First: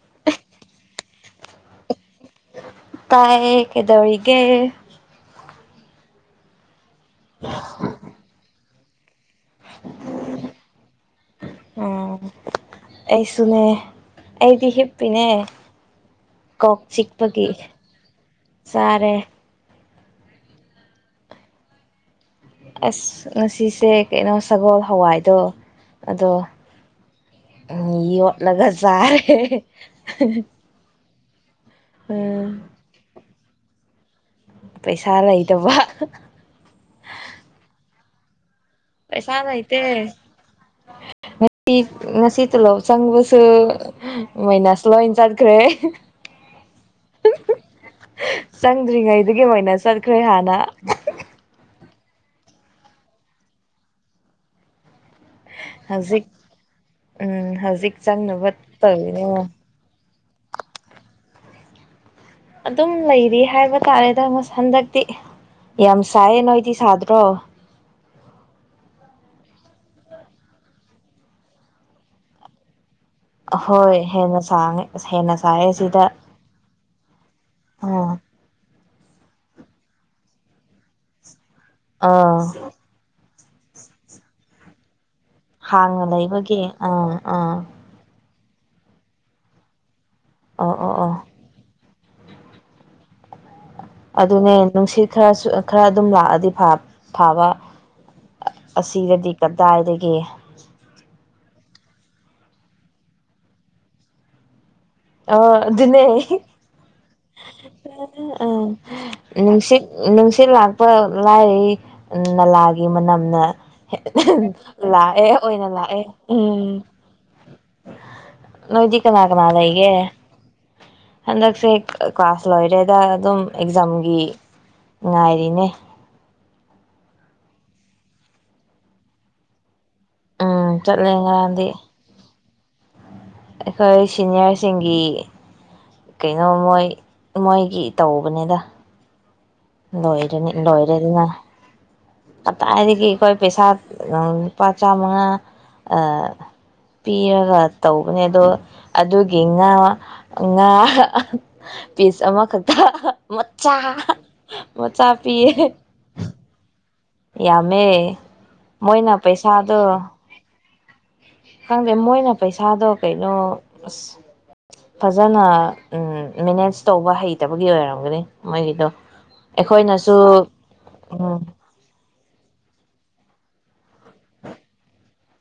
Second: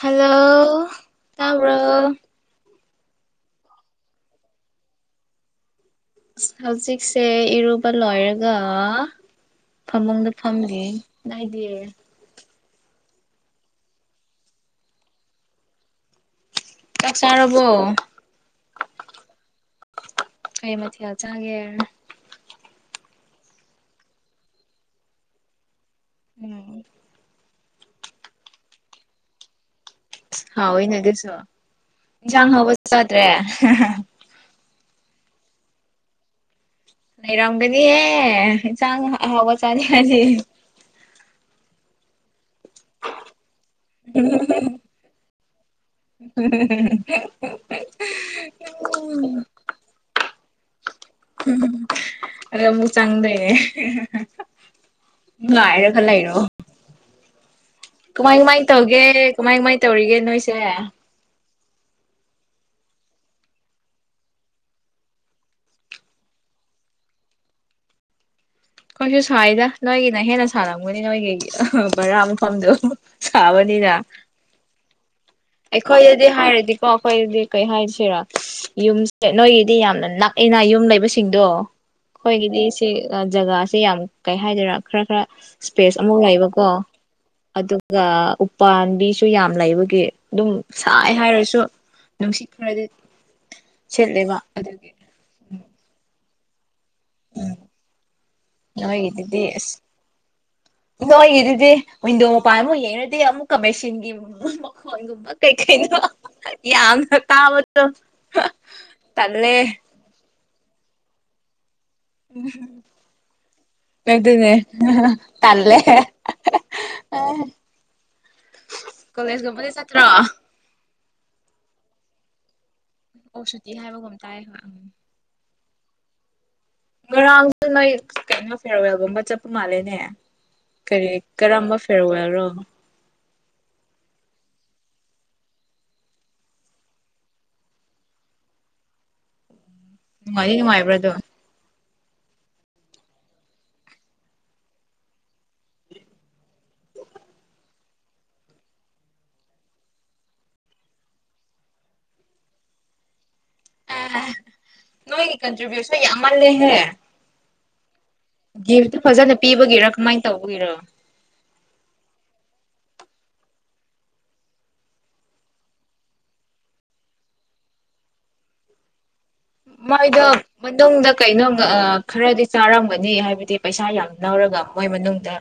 Hello ꯇꯥꯕ꯭ꯔꯣ ꯇꯥꯏꯌꯦ ꯀꯩꯗꯧꯔꯤꯒꯦ ꯍꯧꯖꯤꯛ ꯁꯦ ꯏꯔꯨꯕ ꯂꯣꯏꯔꯒ ꯒ ꯐꯃꯨꯡꯗ ꯐꯝꯂꯤ ꯅꯣꯏꯗꯤ ꯑꯣ ꯑꯩꯁꯨꯅꯦ ꯑꯩꯗꯤ ꯍꯤꯞꯄꯤꯅꯦ ꯀꯣꯛ ꯆꯥꯛ ꯆꯤꯛꯄꯒꯤ ꯆꯥꯔꯕꯣ ꯆꯥꯔꯦ ꯀꯩ ꯃꯊꯦꯜ ꯆꯥꯒꯦ ꯑꯁ ꯉꯁꯤꯁꯦ ꯀꯩꯅꯣ ꯁꯒꯣꯜ ꯍꯋꯥꯏꯗꯣ ꯎꯝ ꯎꯝ ꯌꯣꯠꯂꯒ ꯆꯔꯦ ꯍꯥꯎꯋꯦꯅꯦ ꯑꯗꯨ ꯗꯣ ꯎꯝ ꯏꯟꯁꯥꯡ ꯍꯥꯎꯕ ꯆꯥꯗ꯭ꯔꯦ ꯍꯥ ꯍꯥ ꯍꯥ ꯄꯩꯁꯥ ꯂꯩꯇꯕ ꯂꯩꯔꯝꯒꯅꯤꯍꯦ ꯆꯥꯡ ꯍ ꯄꯩꯁꯥ ꯑꯍꯥꯎꯕ ꯂꯩꯇꯦ ꯆꯥꯅꯤꯉꯗꯤ ꯉꯁꯤ ꯇꯣꯂꯣꯞ ꯆꯪꯕꯁꯨ ꯃꯥꯏꯅꯁ ꯂꯣꯏ ꯆꯠꯈ꯭ꯔꯦ ꯍꯨꯝ ꯍꯨꯝ ꯆꯪꯗ꯭ꯔꯤꯉꯩꯗꯨꯒꯤ ꯃꯥꯏꯅꯁ ꯆꯠꯈ꯭ꯔꯦ ꯍꯥꯟꯅ ꯅꯥ ꯑ ꯍꯨꯝ ꯍꯨꯝ ꯍꯨꯝ ꯍꯨꯝ ꯑꯗꯨꯒ ꯃꯨꯛ ꯆꯪꯗꯣꯏꯅꯦ ꯍꯦ ꯍꯥ ꯍꯥ ꯍꯥ ꯉꯥꯏꯔꯒ ꯈꯔ ꯍꯧꯖꯤꯛ ꯂꯩꯔꯣ ꯎꯝ ꯍꯧꯖꯤꯛ ꯀꯃꯥꯏ ꯆꯪꯅꯕ ꯀꯃꯥꯏ ꯇꯧꯒꯦ ꯇꯧꯔꯤꯅꯦ ꯀꯃꯥꯏ ꯀꯃꯥꯏ ꯇꯧꯔꯤꯒꯦ ꯅꯣꯏꯁꯦ ꯑꯗꯨꯝ ꯂꯩꯔꯤ ꯍꯥꯏꯕ ꯇꯥꯔꯦꯗ ꯑꯁ ꯍꯟꯗꯛꯇꯤ ꯌꯥꯝ ꯁꯥꯏꯌꯦ ꯅꯣꯏꯗꯤ ꯁꯥꯗ꯭ꯔꯣ ꯑꯩꯈꯣꯏꯁꯨ ꯁꯥꯏꯗ ꯅꯣꯏꯒꯤꯅ ꯍꯦꯟꯅ ꯁꯥꯔꯝꯒꯅꯤ ꯅꯣꯏꯒꯤ ꯑꯍꯥ ꯕꯔꯥ ꯃꯐꯝꯗꯣ ꯁꯥꯕꯅꯤꯅ ꯍꯣꯏ ꯍꯦꯟꯅ ꯁꯥꯡꯉꯦ ꯑꯁ ꯍꯦꯟꯅ ꯁꯥꯏꯌꯦ ꯁꯤꯗ ꯑꯩꯈꯣꯏꯗꯗꯤ ꯍꯥꯏꯔꯗꯤꯀꯣ ꯑꯩꯈꯣꯏꯗꯗꯤ ꯀꯩ ꯑꯥ ꯍꯥꯏꯁꯤꯔ ꯌꯨꯝꯁꯦ ꯅꯣꯏꯒꯤꯗꯤ ꯌꯥꯝꯅ ꯅꯛꯏꯅ ꯌꯨꯝ ꯂꯩꯕꯁꯤꯡꯗꯣ ꯑꯥ ꯈꯣꯏꯒꯤꯗꯤ ꯁꯦ ꯑ ꯖꯒꯥꯁꯦ ꯌꯥꯝ ꯀꯩ ꯍꯥꯏꯗꯣꯏꯔꯥ ꯈ꯭ꯔ ꯈ꯭ꯔ ꯏꯁꯄꯦꯁ ꯍꯥꯡꯅ ꯑꯃ ꯂꯩꯕꯒꯤ ꯂꯩꯕꯀꯣ ꯑꯥ ꯑꯥ ꯑꯗꯨꯒ ꯄꯥꯟꯕꯤꯁꯨ ꯌꯥꯝ ꯂꯩꯕꯒꯤ ꯑꯗꯨꯝ ꯑꯣ ꯑꯣ ꯁꯥꯏ ꯑꯣ ꯍꯥꯏꯔꯁꯨ ꯅꯨꯡꯁꯤꯠ ꯈꯔꯗꯤ ꯁꯤꯠꯂꯦꯕ ꯑꯗꯨꯅꯦ ꯑꯗꯨꯒꯤ ꯅꯨꯡꯁꯤꯠ ꯈꯔꯁꯨ ꯑ ꯈꯔ ꯑꯗꯨꯝ ꯂꯥꯛꯑꯗꯤ ꯐꯥꯕ ꯐꯥꯕ ꯑ ꯑꯁꯤꯗꯗꯤ ꯅꯣꯏꯒꯤꯗꯨꯗꯤ ꯀꯗꯥꯏꯗꯒꯤ ꯗꯤ ꯋꯤꯟꯗꯣ ꯃꯄꯥꯟ ꯑꯃꯨꯛ ꯌꯦꯡꯔꯗꯤ ꯑꯃꯨꯛꯀ ꯃꯦꯁꯤꯟꯒꯤ ꯃꯈꯣꯟꯒꯨꯝꯕ ꯑꯣ ꯀꯩ ꯀꯩꯅꯣ ꯑꯗꯨꯅꯦ ꯍꯦ ꯌꯥꯝꯅ ꯇꯥꯕꯗꯣ ꯑꯥ ꯇꯜꯂꯦ ꯅꯨꯡꯁꯤꯠ ꯅꯨꯡꯁꯤꯠ ꯂꯥꯛ ꯄ ꯂꯥꯏꯔꯤ ꯎꯝ ꯅꯂꯥꯒꯤ ꯃꯅꯝꯅ ꯍꯦ ꯑꯍ ꯑꯗꯨꯅꯦ ꯂꯥꯛꯑꯦ ꯑꯣꯏꯅ ꯇꯜꯂꯦ ꯂꯥꯛꯑꯦ ꯎꯝ ꯅꯣꯏꯗꯤ ꯀꯅꯥ ꯀꯅꯥ ꯀꯣꯂꯦꯖꯀꯨꯝꯕꯗꯤ ꯂꯩ ꯆꯠꯇ꯭ꯔꯣ ꯑꯦ ꯑꯣ ꯍꯗꯛꯁꯦ꯫ ꯀ꯭ꯂꯥꯁ꯫ ꯂꯣꯏꯔꯦꯗ ꯑꯗꯨꯝ ꯁꯨꯇꯤ ꯍꯥꯏꯕꯒꯨꯝ ꯑꯦꯛꯖꯥꯝꯒꯤ ꯇꯥꯏ ꯍꯣꯏ ꯎꯝ ꯉꯥꯏꯔꯤꯅꯦ꯫ ꯉꯔꯥꯡꯗ ꯅꯣꯏ ꯀꯩꯅꯣ ꯐꯦꯔꯋꯦꯜꯒꯨꯝꯕ ꯆꯠꯄ ꯃꯥꯜꯂꯦꯅꯦ꯫ ꯎꯝ ꯀꯔꯤ ꯆꯠꯂꯦ ꯉꯔꯥꯡꯗꯤ ꯀꯔꯝꯕ ꯐꯦꯔꯋꯦꯜꯔꯣ꯫ ꯑꯩꯈꯣꯏ ꯁꯤꯅꯤꯌ꯭ꯔꯁꯤꯡꯒꯤ꯫ ꯀꯩꯅꯣ ꯃꯣꯏ ꯃꯣꯏꯒꯤ ꯇꯧꯕꯅꯤꯗ꯫ ꯂꯣꯏꯔꯅꯤ ꯅꯨꯡꯉꯥꯏꯗꯤ ꯅꯨꯡꯉꯥꯏꯕ꯭ꯔꯥ ꯑꯗꯣ ꯂꯣꯏꯔꯦꯗꯅ꯫ ꯀꯗꯥꯏꯗꯒꯤ ꯑꯩꯈꯣꯏ ꯄꯩꯁꯥ ꯂꯨꯄꯥ ꯆꯥꯃꯉꯥ ꯄꯤꯔꯒ ꯇꯧꯕꯅꯦ ꯑꯗꯣ ꯑꯗꯨꯒꯤ ꯉꯥ ꯉꯥ ꯄꯤꯁ ꯑꯃꯈꯛꯇ꯫ ꯃꯆꯥ꯫ ꯃꯆꯥ ꯅꯣꯏ ꯄꯤꯌꯦ ꯀꯟꯇ꯭ꯔꯤꯕꯤꯎꯁꯟ ꯌꯥꯝꯜꯦꯍꯦ꯫ [unintelligible] ꯌꯥꯝꯃꯦ꯫ ꯒꯤꯐꯇꯨ ꯃꯣꯏꯅ ꯐꯖꯅ ꯄꯩꯁꯥꯗꯣ ꯄꯤꯕꯒꯤꯔ ꯀꯃꯥꯏꯅ ꯇꯧꯕꯒꯤꯔ꯫ ꯁꯥꯗꯣ ꯀꯩꯅꯣ ꯑꯁ ꯐꯖꯅ ꯃꯦꯅꯦꯖ ꯇꯧꯕ ꯍꯩꯇꯕꯒꯤ ꯑꯣꯏꯔꯝꯒꯅꯤ ꯃꯣꯏꯒꯤꯗꯣ꯫ ꯑꯩꯈꯣꯏꯅꯁꯨ ꯃꯣꯏꯗꯣ ꯃꯅꯨꯡꯗ ꯎꯝ ꯀꯩꯅꯣꯝ ꯑ꯫ ꯈꯔꯗꯤ ꯆꯥꯔꯝꯒꯅꯤ ꯍꯥꯏꯕꯗꯤ ꯄꯩꯁꯥ ꯌꯥꯝ꯫ ꯂꯧꯔꯒ ꯃꯣꯏ ꯃꯅꯨꯡꯗ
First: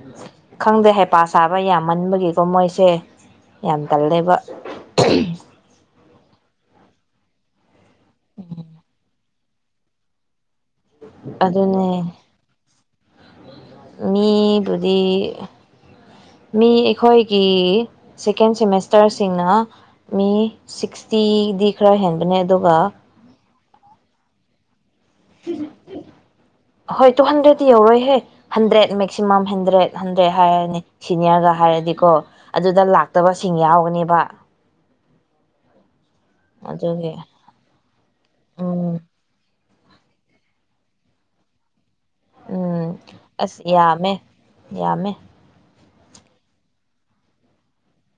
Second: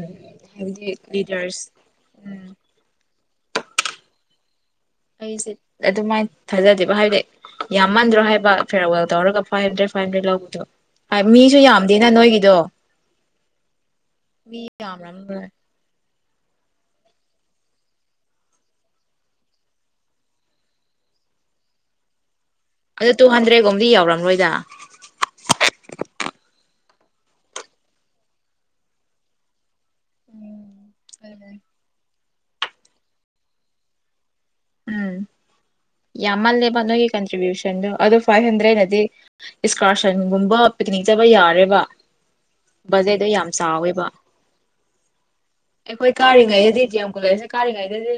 ꯎ ꯍꯥꯏꯕꯗꯤ ꯈꯪꯗꯦ ꯍꯩꯄꯥ ꯁꯥꯕ ꯂꯤꯗꯔꯁ ꯌꯥꯝꯃꯟꯕꯒꯤꯀꯣ ꯎꯝ꯫ ꯃꯣꯏꯁꯦ ꯌꯥꯝ [inaudible] ꯑꯩꯁꯦ ꯑꯗꯨꯃꯥꯥꯏ꯫ ꯊꯥꯖꯗꯦꯕ ꯍꯥꯏꯕꯗꯤ꯫ ꯌꯥꯝꯃꯟꯗ꯭ꯔꯣ ꯍꯥꯏꯕ ꯐꯦꯔꯋꯦꯜ ꯇꯧꯔꯒ꯫ ꯐꯥꯏꯚ ꯍꯟꯗ꯭ꯔꯦ ꯐꯥꯏꯚ ꯍꯟꯗ꯭ꯔꯦ ꯂꯧꯕꯗꯣ꯫ ꯃꯤꯁꯨ ꯑꯗꯨꯅꯦ ꯌꯥꯝꯗꯦꯅ ꯅꯣꯏꯒꯤꯗꯣ꯫ ꯃꯤ ꯃꯤꯕꯨꯗꯤ꯫ ꯌꯥꯝꯔꯝꯔꯣꯏ ꯃꯤ ꯑꯩꯈꯣꯏꯒꯤ ꯁꯦꯀꯦꯟ ꯁꯦꯃꯦꯁꯇꯔꯁꯤꯡꯅ ꯃꯤ ꯁꯤꯛꯁꯇꯤꯗꯤ ꯈꯔ ꯍꯦꯟꯕꯅꯦ꯫ ꯑꯗꯨꯒ ꯑꯗꯨ ꯇꯨ ꯍꯟꯗ꯭ꯔꯦ꯫ ꯂꯣꯝꯗꯤ ꯌꯧꯔꯝꯂꯣꯏꯗ꯫ ꯍꯣꯏ ꯇꯨ ꯍꯟꯗ꯭ꯔꯦꯗꯇꯤ ꯌꯧꯔꯣꯏꯍꯦ ꯍꯟꯗ꯭ꯔꯦꯠ ꯃꯦꯛꯁꯤꯃꯝ ꯍꯟꯗ꯭ꯔꯦꯠ꯫ ꯍꯟꯗ꯭ꯔꯦꯠ ꯎꯝ ꯍꯥꯏꯔꯅꯤ ꯑꯗꯨꯅꯦ ꯁꯤꯅꯤꯌꯔꯒ ꯍꯥꯏꯔꯗꯤꯀꯣ꯫ ꯑꯗꯨꯗ ꯂꯥꯛꯇꯕꯁꯤꯡ ꯌꯥꯎꯒꯅꯤꯕ꯫ ꯎꯝ ꯌꯥꯝꯃꯜꯦꯕ ꯑꯗꯨꯒꯤ ꯀꯟꯇ꯭ꯔꯤꯕꯤꯎꯁꯟꯗꯨ ꯑꯗꯨ ꯐꯥꯏ ꯍꯟꯗ꯭ꯔꯦꯠ ꯎꯝ ꯅꯗꯤ꯫ ꯏꯁꯀꯥꯔꯁꯟꯒꯨꯝꯕ ꯄꯤꯛꯅꯤꯛ ꯆꯠꯕ ꯌꯥꯔꯦꯕ꯫ ꯎꯝ ꯕꯖꯦꯠꯇꯣ ꯌꯥꯝ ꯑꯁ ꯆꯥꯎꯋꯦꯕ ꯌꯥꯝꯃꯦ ꯌꯥꯝꯃꯦ ꯑꯩꯈꯣꯏ ꯀꯥꯔꯤꯉꯩꯗꯗꯤ ꯗꯤ ꯑꯦꯝ ꯀꯣꯂꯦꯁꯁꯦ ꯀꯥꯔꯤꯉꯩꯗꯗꯤ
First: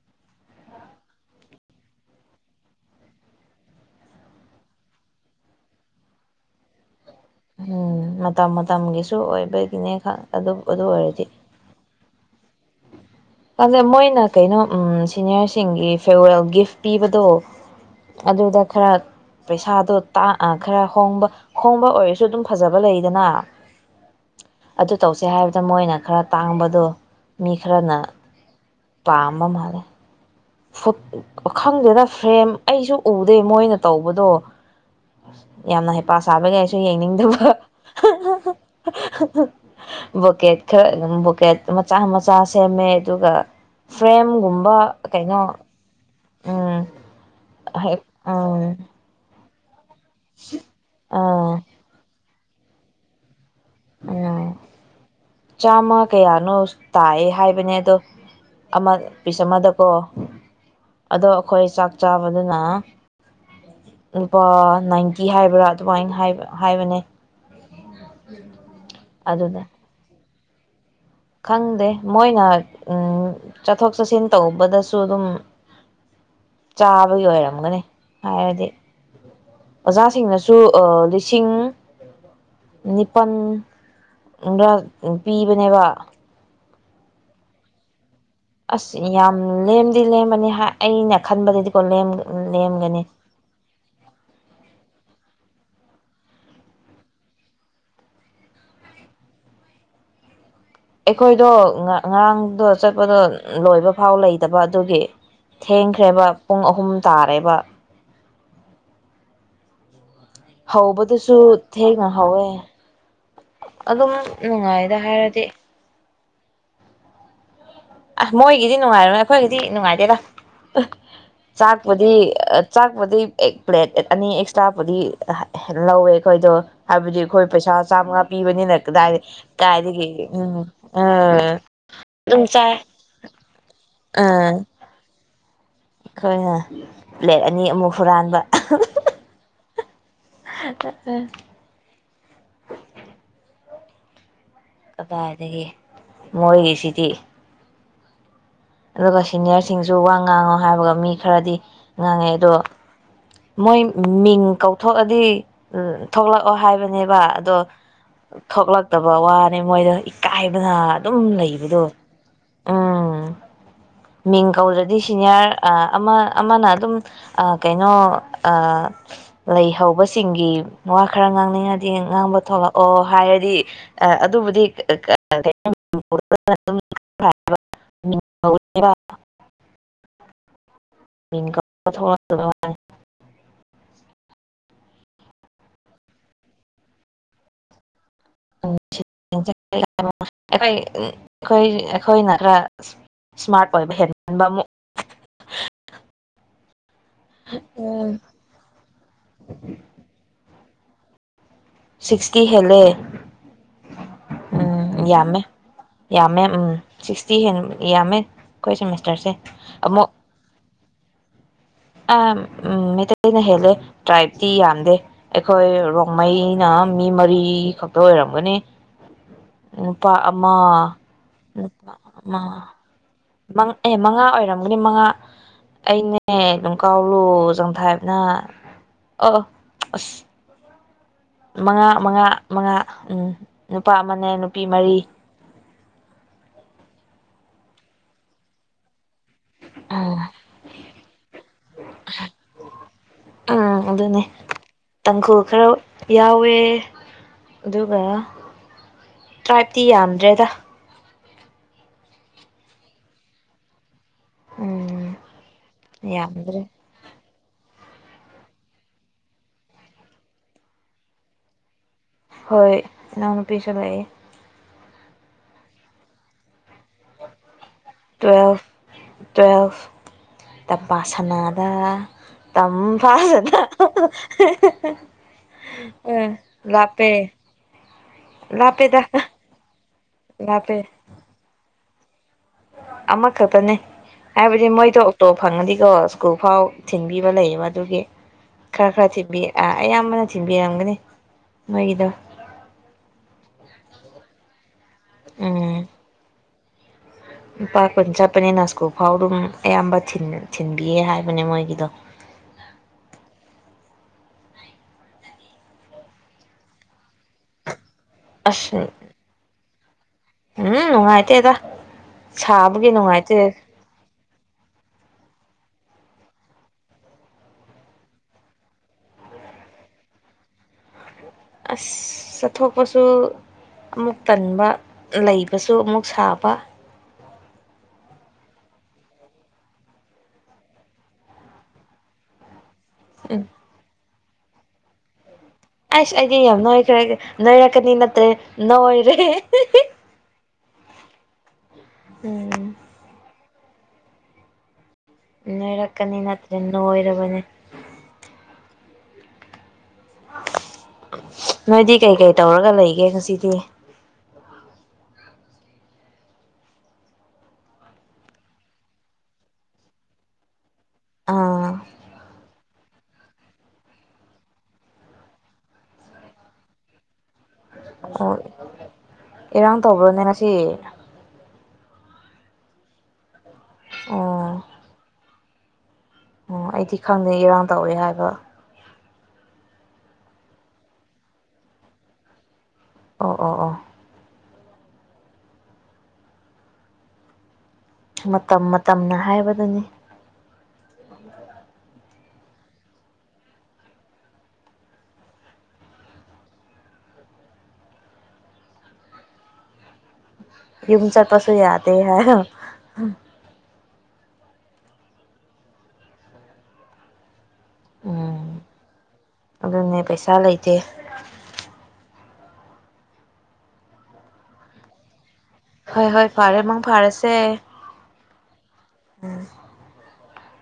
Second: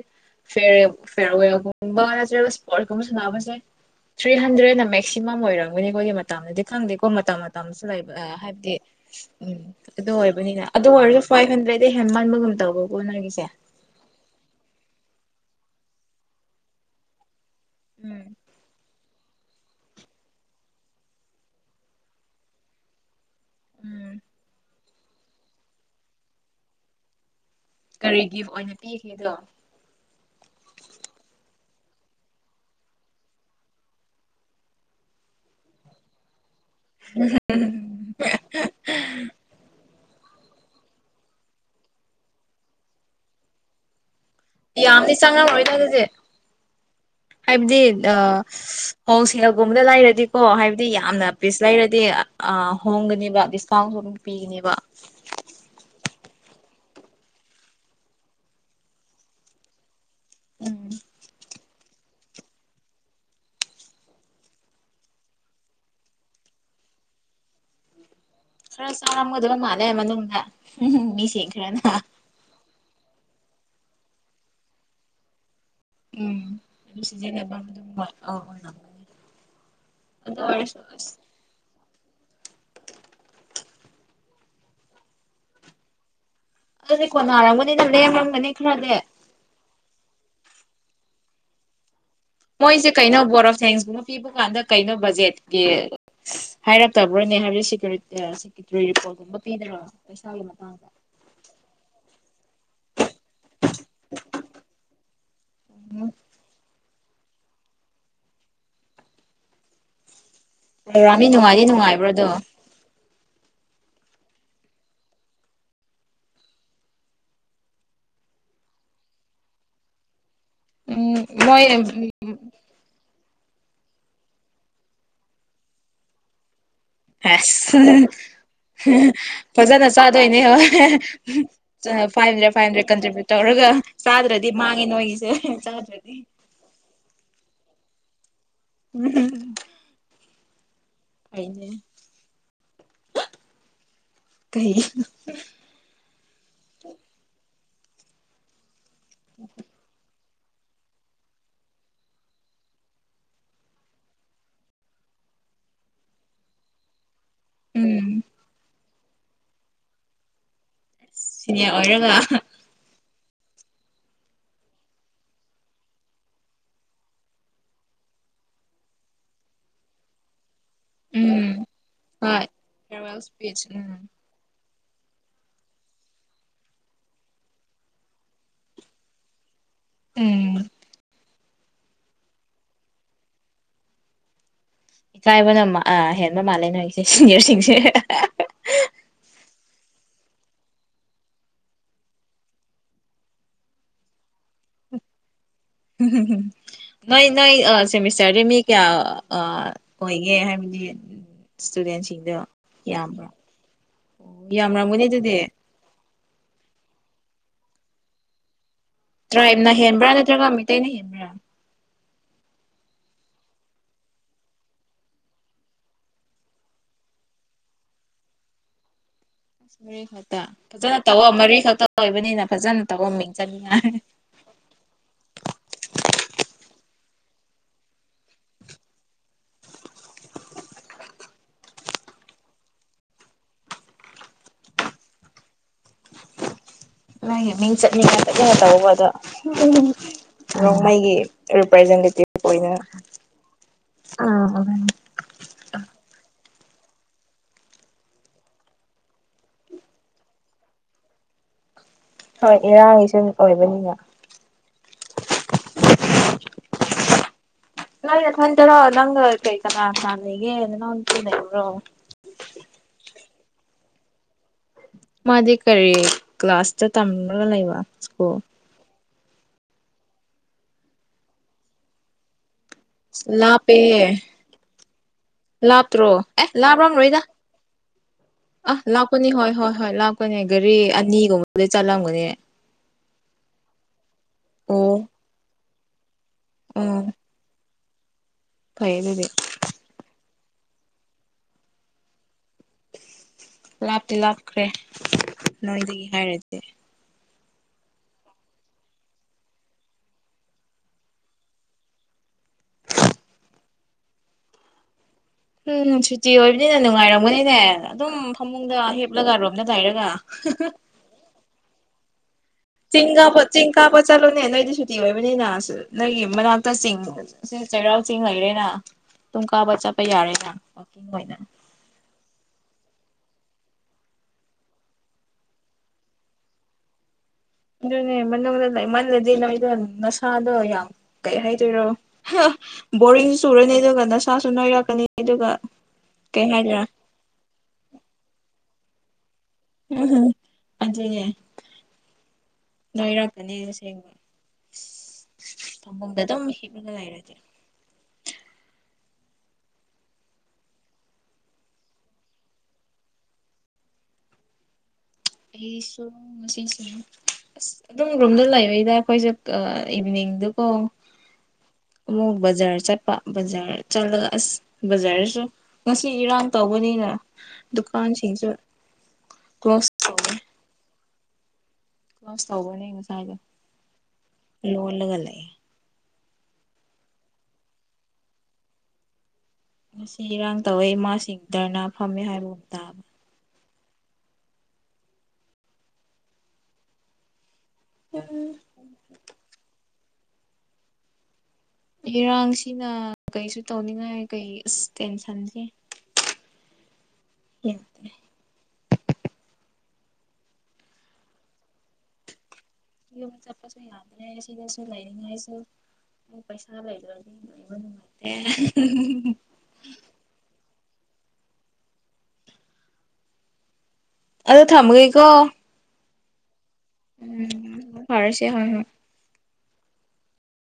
ꯐꯦꯔꯦ ꯐꯤꯌꯔꯋꯦꯜꯒꯨꯝꯕ ꯅꯠꯇ꯭ꯔꯒ ꯏꯁꯄꯣꯔꯠꯁ ꯀꯨꯝꯕ ꯁꯥꯟꯅꯕꯁꯦ ꯊ꯭ꯔꯤ ꯍꯟꯗ꯭ꯔꯦꯠꯅ ꯃꯦꯛꯁꯤꯃꯝ ꯑꯣꯏꯔꯝꯒꯅꯤ ꯑꯩꯈꯣꯏꯒꯤ ꯃꯇꯗꯗꯤ ꯈꯪꯗꯦ ꯀꯣ ꯃꯇꯝ ꯃꯇꯝꯁꯨ ꯂꯩꯕ ꯎꯝ ꯃꯇꯝ ꯍꯥꯏꯕꯗꯤ ꯃꯇꯝꯒꯤꯁꯨ ꯎꯝ ꯑꯣꯏꯕꯒꯤꯅꯦ ꯑꯗꯨ ꯑꯣꯏꯕꯅꯤꯅ ꯑꯗꯨ ꯑꯣꯏꯔꯁꯨ ꯐꯥꯏꯚ ꯍꯟꯗ꯭ꯔꯦꯗꯗꯤ ꯍꯦꯟꯃꯟꯕꯨꯒꯨꯝꯇꯕꯣ ꯑꯗ ꯃꯣꯏꯅ ꯀꯩꯅꯣ ꯎꯝ ꯁꯤꯅꯤꯌꯔ ꯁꯤꯡꯒꯤ ꯐꯦꯔꯋꯦꯜ ꯒꯤꯐ ꯄꯤꯕꯗꯣ ꯎꯝ ꯑꯗꯨꯗ ꯈꯔ ꯄꯩꯁꯥꯗꯣ ꯈꯔ ꯍꯣꯡꯕ ꯍꯣꯡꯕ ꯑꯣꯏꯔꯁꯨ ꯑꯗꯨꯝ ꯐꯖꯕ ꯂꯩꯗꯅ ꯎꯝ ꯑꯗꯨ ꯇꯧꯁꯦ ꯍꯥꯏꯕꯗ ꯃꯣꯏꯅ ꯈꯔ ꯇꯥꯡꯕꯗꯣ ꯃꯤ ꯈꯔꯅ ꯀꯔꯤ ꯒꯤꯐ ꯑꯣꯏꯅ ꯄꯥꯝꯕ ꯄꯤꯈꯤꯕꯗꯣ ꯃꯥꯜꯂꯦ ꯈꯪꯗꯦꯗ ꯐ꯭ꯔꯦꯝ ꯑꯩꯁꯨ ꯎꯗꯦ ꯃꯣꯏꯅ ꯇꯧꯕꯗꯣ ꯌꯥꯝꯅ ꯍꯩꯄꯥ ꯁꯥꯕ ꯌꯦꯡꯅꯤꯡꯗꯕ ꯕꯣꯀꯦꯠ ꯈꯔ ꯑꯗꯨꯝ ꯕꯣꯀꯦꯠ ꯃꯆꯥ ꯃꯆꯥ ꯁꯦꯝꯃꯦ ꯑꯗꯨꯒ ꯐ꯭ꯔꯦꯝ ꯀꯨꯝꯕ ꯆꯪꯉꯝꯣꯏꯅ ꯑꯗꯨꯗꯤ ꯍꯥꯏꯕꯗꯤ ꯍꯦꯛ ꯎꯝ ꯑ ꯨ [unintelligible] ꯂꯩꯔꯗꯤꯀꯣ ꯍꯥꯏꯕꯗꯤ ꯌꯥꯝꯅ ꯑꯥ ꯄꯤꯁ ꯂꯩꯔꯗꯤ ꯑ ꯍꯣꯡꯒꯅꯤꯕ ꯀꯥꯎꯟꯁꯨ ꯑꯗꯨꯝ ꯎꯝ ꯄꯤꯒꯅꯦꯕ ꯆꯥꯝꯃ ꯀꯌꯥꯅꯣ ꯇꯥꯌꯦ ꯍꯥꯏꯕꯅꯦ ꯑꯗꯣ ꯑꯃ ꯄꯤꯁ ꯑꯃꯗꯀꯣ ꯑ ꯑꯗꯣ ꯑꯩꯈꯣꯏ ꯆꯥꯛ ꯆꯥꯕꯗꯨꯅ ꯂꯨꯄꯥ ꯅꯥꯏꯟꯇꯤ ꯍꯥꯏꯕ꯭ꯔꯥ ꯑꯗꯨꯃꯥꯏꯅꯕ ꯍꯥꯏꯕꯅꯦ ꯈꯔ ꯆꯥꯔꯝꯒꯗꯕ ꯑꯗꯨꯗ ꯃꯥꯜꯂꯦ ꯃꯅꯨꯡꯗ ꯃꯤꯁꯤꯡ ꯈꯪꯗꯦ ꯈꯔꯅ ꯃꯣꯏꯅ ꯎꯝ ꯆꯠꯊꯣꯛ ꯆꯠꯁꯤꯟ ꯇꯧꯕꯗꯁꯨ ꯑꯗꯨꯝ ꯎꯝ ꯑꯗꯨ ꯆꯥꯕꯒꯤ ꯁꯤꯖꯤꯟꯅꯕ ꯑꯣꯏꯔꯝꯒꯅꯤ ꯑꯗꯨꯝ ꯍꯥꯏꯔꯗꯤ ꯑꯣꯏꯔꯝꯒꯅꯤ ꯑꯗꯨ ꯑꯣꯖꯥꯁꯤꯡꯅꯁꯨ ꯑꯣꯏꯔꯁꯨ ꯑꯁ ꯂꯤꯁꯤꯡ ꯅꯤꯄꯥꯜꯂ ꯄꯤꯕꯅꯦꯕ ꯑꯗꯨꯗꯤ ꯀꯣꯟꯅꯔꯒꯅꯤꯗ ꯂꯦꯝ ꯑꯁ ꯌꯥꯝ ꯂꯦꯝꯗꯤ ꯂꯦꯝ ꯑꯩꯅ ꯈꯟꯕꯗꯗꯤ ꯀꯣ ꯃꯣꯏꯁꯦ ꯀꯩꯅꯣ ꯕꯣꯔ ꯑꯣꯐ ꯁꯦꯟꯁꯀꯨꯝꯕ ꯄꯤꯕ ꯀꯥꯟꯗ ꯀꯩꯅꯣ ꯕꯖꯦꯠ ꯍꯥꯏꯔꯛꯇꯕ꯭ꯔꯣꯅꯦ ꯍꯥꯏꯕꯗꯤꯦ ꯁꯦꯀꯌꯨꯇꯔꯤ ꯔꯤꯄꯣꯔꯠꯀꯨꯝꯕ ꯄꯤꯗꯕ ꯄꯩꯁꯥꯒꯤ ꯃꯇꯥꯡꯗ ꯑꯩꯈꯣꯏꯗꯣ ꯉꯔꯥꯡꯗꯣ ꯆꯠꯄꯗꯣ ꯂꯣꯏꯕ ꯐꯥꯎ ꯂꯩꯗꯕ ꯑꯗꯨꯒꯤ ꯎꯝ ꯊꯦꯡꯈ꯭ꯔꯦꯕ ꯄꯨꯡ ꯑꯍꯨꯝ ꯇꯥꯔꯦꯕ ꯄ꯭ꯔꯣꯒ꯭ꯔꯥꯝꯗꯤ ꯍꯧꯕꯗꯨꯨꯁꯨ ꯅꯨꯡꯉꯥꯏꯗꯤ ꯊꯦꯡꯅ ꯅꯨꯡꯉꯥꯏꯕ꯭ꯔꯣ ꯑꯗꯣ ꯍꯧꯋ ꯑꯗꯨꯝ ꯅꯨꯡꯉꯥꯏꯗ ꯍꯥꯏꯔꯗꯤ ꯑ ꯃꯣꯏꯒꯤꯗꯤ ꯅꯨꯡꯉꯥꯏꯔꯅꯦ ꯑꯩꯈꯣꯏꯒꯤꯗꯤ ꯅꯨꯡꯉꯥꯏꯗꯦꯔꯥ ꯎꯝ ꯃꯣꯏ ꯆꯥꯛꯄꯗꯤ ꯑ ꯆꯥꯛꯄꯗꯤ ꯑꯦ ꯄ꯭ꯂꯦꯠ ꯑꯅꯤ ꯑꯦꯛꯁꯇ꯭ꯔꯥꯕꯨꯨꯗꯤ ꯂꯧꯋꯦ ꯑꯩꯈꯣꯏꯗꯣ ꯍꯥꯏꯕꯗꯤ ꯑꯩꯈꯣꯏ ꯄꯩꯁꯥ ꯑꯁ ꯆꯥꯝꯃꯉꯥ ꯄꯤꯕꯅꯤꯅ ꯀꯗꯥꯏꯗ ꯐꯖꯅ ꯀꯥꯏꯗꯒꯤ ꯆꯥꯗꯣꯏꯅꯦ ꯎꯝ ꯍꯣꯏ ꯎ ꯐꯥꯏꯚ ꯑꯗꯨꯝ ꯍꯟꯗ꯭ꯔꯦꯠ ꯐꯥꯏꯚ ꯆꯥꯏ ꯍꯟꯗ꯭ꯔꯦꯠ ꯀꯟꯇ꯭ꯔꯤꯕ꯭ꯌꯨꯠ ꯇꯧꯔꯒ ꯆꯥꯗ꯭ꯔꯗꯤ ꯃꯥꯡꯉꯦ ꯅꯣꯏꯒꯤꯁꯦ ꯆꯥꯗ꯭ꯔꯗꯤ ꯈꯣꯏ ꯍꯥꯏ ꯄ꯭ꯂꯦꯠ ꯑꯅꯤ ꯑꯃꯨꯛ ꯍꯨꯔꯥꯟꯕ ꯎꯝ [unintelligible] [unintelligible] ꯀꯩ ꯀꯗꯥꯏꯗꯒꯤ ꯃꯣꯏꯒꯤꯁꯤꯗꯤ ꯑꯗꯨꯒ ꯁꯤꯅꯤꯌꯥꯔꯁꯤꯡꯁꯨ ꯋꯥꯡ ꯉꯥꯡꯉꯣ ꯍꯥꯏꯕꯒ ꯃꯤ ꯈꯔꯗꯤ ꯉꯥꯡꯉꯦ ꯑꯗꯣ ꯃꯣꯏ ꯃꯤꯡ ꯀꯧꯊꯣꯛꯑꯗꯤ ꯊꯣꯛꯂꯛꯑꯣ ꯍꯥꯏꯕꯅꯦꯕ ꯑꯗꯨ ꯎꯝ ꯊꯣꯛꯂꯛ ꯐꯠꯇꯕ ꯋꯥꯅꯤ ꯃꯣꯏꯗ ꯏꯀꯥꯏ ꯑꯥ ꯑꯗꯨꯝ ꯁꯤꯅꯤꯌꯔ ꯂꯩꯕꯗꯣ ꯑꯣꯏꯔꯒ ꯎꯝ ꯃꯤꯡ ꯀꯧꯔ꯭ꯗꯤ ꯁꯤꯅꯤꯌꯥꯔ ꯑꯃ ꯑꯃꯅ ꯑꯗꯨꯝ ꯀꯩꯅꯣ ꯂꯩ ꯍꯧꯕꯁꯤꯡꯒꯤ ꯋꯥ ꯈꯔ ꯎꯝ ꯉꯥꯡꯅꯤꯡꯉꯗꯤ ꯉꯥꯡꯕ ꯍꯣꯏ ꯊꯣꯛꯂꯛꯑꯣ ꯐꯤꯌꯔꯋꯦꯜ ꯍꯥꯏꯔꯗꯤ ꯁ꯭ꯄꯤꯆ ꯎꯝ ꯑꯗꯨꯕꯨꯗꯤ [unintelligible] ꯎꯝ [unintelligible] [unintelligible] ꯏꯀꯥꯏꯕꯅ ꯑ ꯍꯦꯟꯕ ꯃꯥꯜꯂꯦ ꯅꯣꯏ ꯑꯩꯁꯦ ꯁꯤꯅꯤꯌꯔꯁꯤꯡꯁꯦ ꯈꯣꯏ ꯑꯩꯈꯣꯏ ꯑꯩꯈꯣꯏꯅ ꯈꯔ ꯏꯁꯃꯥꯔꯠ ꯑꯣꯏꯕ ꯍꯦꯟꯃꯟꯕ ꯑꯃꯨꯛ ꯎꯝ ꯍꯨꯝ ꯍꯨꯝ ꯅꯣꯏ ꯅꯣꯏ ꯑ ꯎꯝ ꯁꯦꯃꯤꯁꯇꯔꯗꯤ ꯃꯤ ꯀꯌꯥ ꯑ ꯑ ꯑꯣꯏꯒꯦ ꯍꯥꯏꯕ [unintelligible] ꯏꯁꯇꯨꯗꯦꯟꯁꯤꯡꯗꯣ ꯁꯤꯛꯁꯇꯤ ꯍꯦꯜꯂꯦ ꯌꯥꯝꯕ꯭ꯔꯥ ꯑꯣ ꯎꯝ ꯌꯥꯝꯔꯝꯒꯅꯤ ꯑꯗꯨꯗꯤ ꯌꯥꯝꯃꯦ ꯌꯥꯝꯃꯦ ꯎꯝ ꯁꯤꯛꯁꯇꯤ ꯍꯦꯟ ꯌꯥꯝꯃꯦ ꯁꯦꯃꯤꯁꯇꯔꯁꯦ ꯇ꯭ꯔꯥꯏꯞꯅ ꯍꯦꯟꯕ꯭ꯔꯥ ꯅꯠꯇ꯭ꯔꯒ ꯃꯤꯇꯩꯇꯩꯅ ꯍꯦꯟꯕ꯭ꯔꯥ ꯑꯝ ꯃꯩꯇꯩꯅ ꯍꯦꯜꯂꯦ ꯇ꯭ꯔꯥꯏꯕꯇꯤ ꯌꯥꯝꯗꯦ ꯑꯩꯈꯣꯏ ꯔꯣꯡꯃꯩꯅ ꯃꯤ ꯃꯔꯤ ꯈꯛꯇ ꯑꯣꯏꯔꯝꯒꯅꯤ ꯑ ꯃꯔꯤ ꯅꯨꯄꯥ ꯈꯛꯇ ꯑꯃ ꯐꯖꯅ ꯇꯧꯑꯣ ꯃꯔꯤ ꯈꯛꯇ ꯅꯨꯄꯥ ꯑꯃ ꯑꯣꯏꯕꯅꯤꯅ ꯐꯖꯅ ꯇꯧꯑꯣ ꯃꯤꯡ ꯑꯦ ꯆꯠꯅꯤꯡꯉꯥꯏ ꯃꯉꯥ ꯑꯣꯏꯔꯝꯒꯅꯤ ꯃꯉꯥ ꯑꯩꯅꯦ ꯑꯗꯨꯝ ꯀꯥꯎꯔ ꯂꯣꯖꯪ ꯊꯥꯏꯕꯅ ꯑ ꯑ ꯃꯉꯥ ꯃꯉꯥ ꯃꯉꯥ ꯎꯝ ꯅꯨꯄꯥ ꯑꯃꯅꯦ ꯅꯨꯄꯤ ꯃꯔꯤ ꯅꯪ ꯃꯤꯡ ꯆꯠꯅꯤꯡꯉꯥꯏ ꯆꯠꯅꯤꯡꯉ ꯇꯧꯕ ꯑꯗꯣ ꯎꯝ ꯔꯣꯡꯃꯥꯏꯒꯤ ꯔꯤꯄ꯭ꯔꯖꯦꯟꯇꯦꯇꯤꯚ ꯑꯣꯏꯅ ꯎꯝ ꯑꯗꯨꯅꯦ ꯇꯥꯡꯈꯨꯜ ꯈꯔ ꯌꯥꯎꯋꯦ ꯑꯗꯨꯒ ꯇ꯭ꯔꯥꯏꯞꯇꯤ ꯌꯥꯝꯗ꯭ꯔꯦꯗ ꯍꯣꯏ ꯏꯔꯥꯡꯒꯤꯁꯨ ꯑꯣꯏꯕꯅꯤꯅ ꯎꯝ ꯌꯥꯝꯗ꯭ꯔꯦ ꯅ ꯇꯔꯣ ꯅꯪ ꯀꯩ ꯀꯅꯥ ꯁꯥꯟꯒ ꯅ ꯆꯕꯣ ꯍꯣꯏ ꯏ ꯅꯨꯨꯄꯤ ꯆꯂꯥꯏꯑꯦ ꯃꯥꯗꯤ ꯀꯔꯤ ꯀ꯭ꯂꯥꯁ ꯇꯝꯒ ꯂꯩꯕ ꯁꯀꯣ ꯇꯨꯋꯦꯜꯐ ꯇꯨꯋꯦꯜꯐ ꯇ ꯄ ꯁꯅꯥꯗ ꯂꯥꯞꯄꯦ ꯂꯥꯞꯇ꯭ꯔꯣ ꯎꯝ ꯑꯦ ꯂꯥꯞꯄꯦ ꯂꯥꯞꯔꯝꯂꯣꯏꯗ ꯑ ꯂꯥꯞꯄꯦꯗ ꯂꯥꯞꯀꯅꯤ ꯍꯣꯏ ꯍꯣꯏ ꯍꯣꯏ ꯂꯥꯞꯀꯅꯤ ꯂꯥꯞꯄꯦ ꯒꯥꯔꯤ ꯑꯅꯤꯒꯨꯝꯕ ꯂꯩ ꯆꯠꯂꯝꯒꯅꯦ ꯑꯃ ꯈꯇꯅꯦ ꯑꯦꯕꯖꯤ ꯑꯣ ꯃꯣꯏꯣ ꯑꯣꯞꯛꯇꯣꯞ ꯐꯪꯗ ꯌꯥ ꯀꯐꯥꯎ ꯎꯝ ꯊꯦꯡꯕꯤꯕ ꯂꯩꯥꯏꯕ ꯑꯗꯨꯒꯤ ꯈꯔ ꯐꯩ ꯈꯔ ꯑꯗꯨꯗꯤ ꯆꯤꯕꯤ ꯑ ꯑꯌꯥꯝꯕꯅ ꯊꯤꯟꯕꯤꯔꯝꯒꯅꯤ ꯃꯣꯏꯒꯤꯗꯣ ꯂꯥꯞꯇꯤ ꯂꯥꯞꯈ꯭ꯔꯦ ꯎꯝ ꯅꯣꯏꯗꯒꯤ ꯍꯥꯏꯔꯗꯤ [unintelligible] ꯂꯨꯄꯥ ꯀꯨꯟ ꯆꯠꯄꯅꯦ ꯅꯥꯁꯀꯨ ꯐꯥꯎ ꯑꯗꯨꯝ ꯑꯌꯥꯝꯕ ꯊꯤꯟꯕꯤꯌꯦ ꯍꯥꯏꯕꯅꯦ ꯃꯣꯏꯒꯤꯗꯣ ꯎꯝ ꯁꯨꯇꯤ ꯑꯣꯏꯕꯅꯤꯅ ꯅꯨꯡꯉꯥꯏꯔꯝꯒꯅꯤꯅꯦ ꯑꯗꯨꯝ ꯐꯃꯨꯡꯗ ꯑꯁ ꯍꯦꯞꯂꯒꯔꯣ ꯅ ꯇꯩꯔꯒ ꯎꯝ ꯑꯥꯏꯇ ꯑꯗ ꯆꯤꯡ ꯀꯥꯞꯄ ꯆꯦꯡ ꯀꯥꯞꯄ ꯆꯠꯂꯨꯅꯦ ꯅꯣꯏꯗꯤ ꯁꯨꯇꯤ ꯑꯣꯏꯕꯅꯤꯅ ꯅꯣꯏꯒꯤ ꯃꯅꯥꯛꯇ ꯆꯤꯡ ꯆꯩꯔꯥꯎ ꯆꯤꯡ ꯂꯩꯔꯦꯅ ꯇꯨꯡ ꯀꯥꯕ ꯆꯠꯄ ꯌꯥꯔꯦꯅ ꯋꯀꯤꯡ ꯑꯣꯏꯅ ꯑꯁ ꯆꯠꯊꯣꯛꯄꯁꯨ ꯑꯃꯨꯛ ꯇꯟꯕ ꯂꯩꯕꯁꯨ ꯑꯃꯨꯛ ꯁꯥꯕ ꯑꯗꯨꯅꯦ ꯃꯅꯨꯡꯗ ꯂꯩꯃꯜꯂꯗꯤ ꯅ ꯑꯩꯗꯣ ꯅꯁꯥꯗꯣ ꯌꯥꯝ ꯀꯩ ꯍꯥꯏꯗꯣꯏꯔꯣ ꯕꯣꯔꯤꯡ ꯎꯝ ꯆꯨꯔꯅꯤ ꯑꯗꯨꯒ ꯅꯁꯥ ꯁꯥꯁꯨ ꯅꯣꯏꯔꯛꯀꯅꯤ ꯑꯗꯨꯒ ꯑꯁ ꯑꯩꯗꯤ ꯀꯩ ꯌꯥꯝ ꯍꯥꯏꯗꯣꯏꯔꯥ ꯅꯣꯏꯈ꯭ꯔꯦ ꯅꯣꯏꯔꯛꯀꯅꯤ ꯅꯠꯇ꯭ꯔꯦ ꯅꯣꯏꯔꯦ [unintelligible] ꯑꯗꯨꯅꯦ ꯎꯝ ꯑꯅꯤꯒ ꯁꯦꯡꯕ ꯅꯣꯏꯔꯛꯀꯅꯤ ꯅꯠꯇ꯭ꯔꯦ ꯍꯤꯞꯂꯒ ꯂꯩꯔꯗꯤ ꯅꯣꯏꯔꯕꯅꯦ ꯅꯣꯏꯗꯤ ꯀꯩꯀꯩ ꯇꯧꯔꯒ ꯂꯩꯒꯦ ꯉꯁꯤꯗꯤ ꯑꯩꯁꯨ ꯉꯁꯤꯁ ꯑꯁ ꯑꯗꯨꯝ ꯔꯨꯝꯗ ꯂꯩꯕꯩꯗ ꯑꯩꯈꯣꯏꯁꯦ ꯏꯚꯅꯤꯡꯗꯀꯣ ꯑꯥ ꯑꯃꯨꯛ ꯕꯖꯥꯔ ꯆꯠ ꯕꯖꯥꯔ ꯆꯠꯂꯒ ꯑꯁ ꯕꯖꯥꯔꯗꯁꯨ ꯉꯁꯤ ꯏꯔꯥꯡ ꯇꯧꯕꯅꯤꯅ ꯗꯨꯀꯥꯟꯁꯤꯡꯖ ꯀ꯭ꯂꯣꯁ ꯇꯧ ꯕꯅꯦ ꯇꯧꯋꯦ ꯉꯁꯤ ꯀ꯭ꯂꯣꯁ ꯇꯧꯕꯅꯦ ꯉꯁꯥꯏꯗ ꯑꯣ ꯂꯣꯜꯂꯒ ꯂꯩ ꯑꯣ ꯑꯩꯗꯤ ꯈꯪꯗꯦ ꯏꯔꯥꯡ ꯇꯧꯋꯦ ꯍꯥꯏꯕ ꯉꯁꯤ ꯏꯔꯥꯡ ꯇꯧꯋꯦ ꯏꯃꯥꯁꯤꯡꯗꯔꯅ ꯐꯝꯃꯦ ꯍꯥꯏꯕꯒꯝꯇ ꯑꯣ ꯑꯣ ꯑꯣ ꯎꯝ ꯃꯇꯝ ꯃꯇꯝꯅ ꯍꯥꯏꯕꯗꯨꯅꯤ ꯏꯔꯥꯡꯁꯤꯅ ꯀꯩꯁꯨ ꯇꯧꯅꯤꯡꯉꯥꯏ ꯀꯩ ꯑꯁ ꯇꯦꯟꯁꯟꯁꯦ ꯌꯨꯝ ꯆꯠꯄꯁꯨ ꯌꯥꯗꯦ ꯍꯥꯏ ꯌꯏꯝ ꯆꯠꯄꯁꯨ ꯌꯥꯗ꯭ꯔꯦ ꯁꯤꯗꯁꯨ ꯂꯩꯅꯤꯡꯉꯥꯏꯁꯨ ꯄꯩꯁꯥ ꯂꯩꯗ꯭ꯔꯗꯤ ꯎꯝ ꯑꯗꯨꯅꯦ ꯄꯩꯁꯥ ꯂꯩꯇꯦ ꯑꯗꯣ ꯊꯝꯃꯒꯦꯀꯣ ꯍꯣꯏ ꯍꯣꯏ ꯐꯔꯦ ꯃꯪ ꯐꯔꯁꯦ ꯎꯝ [unintelligible] ꯎꯝ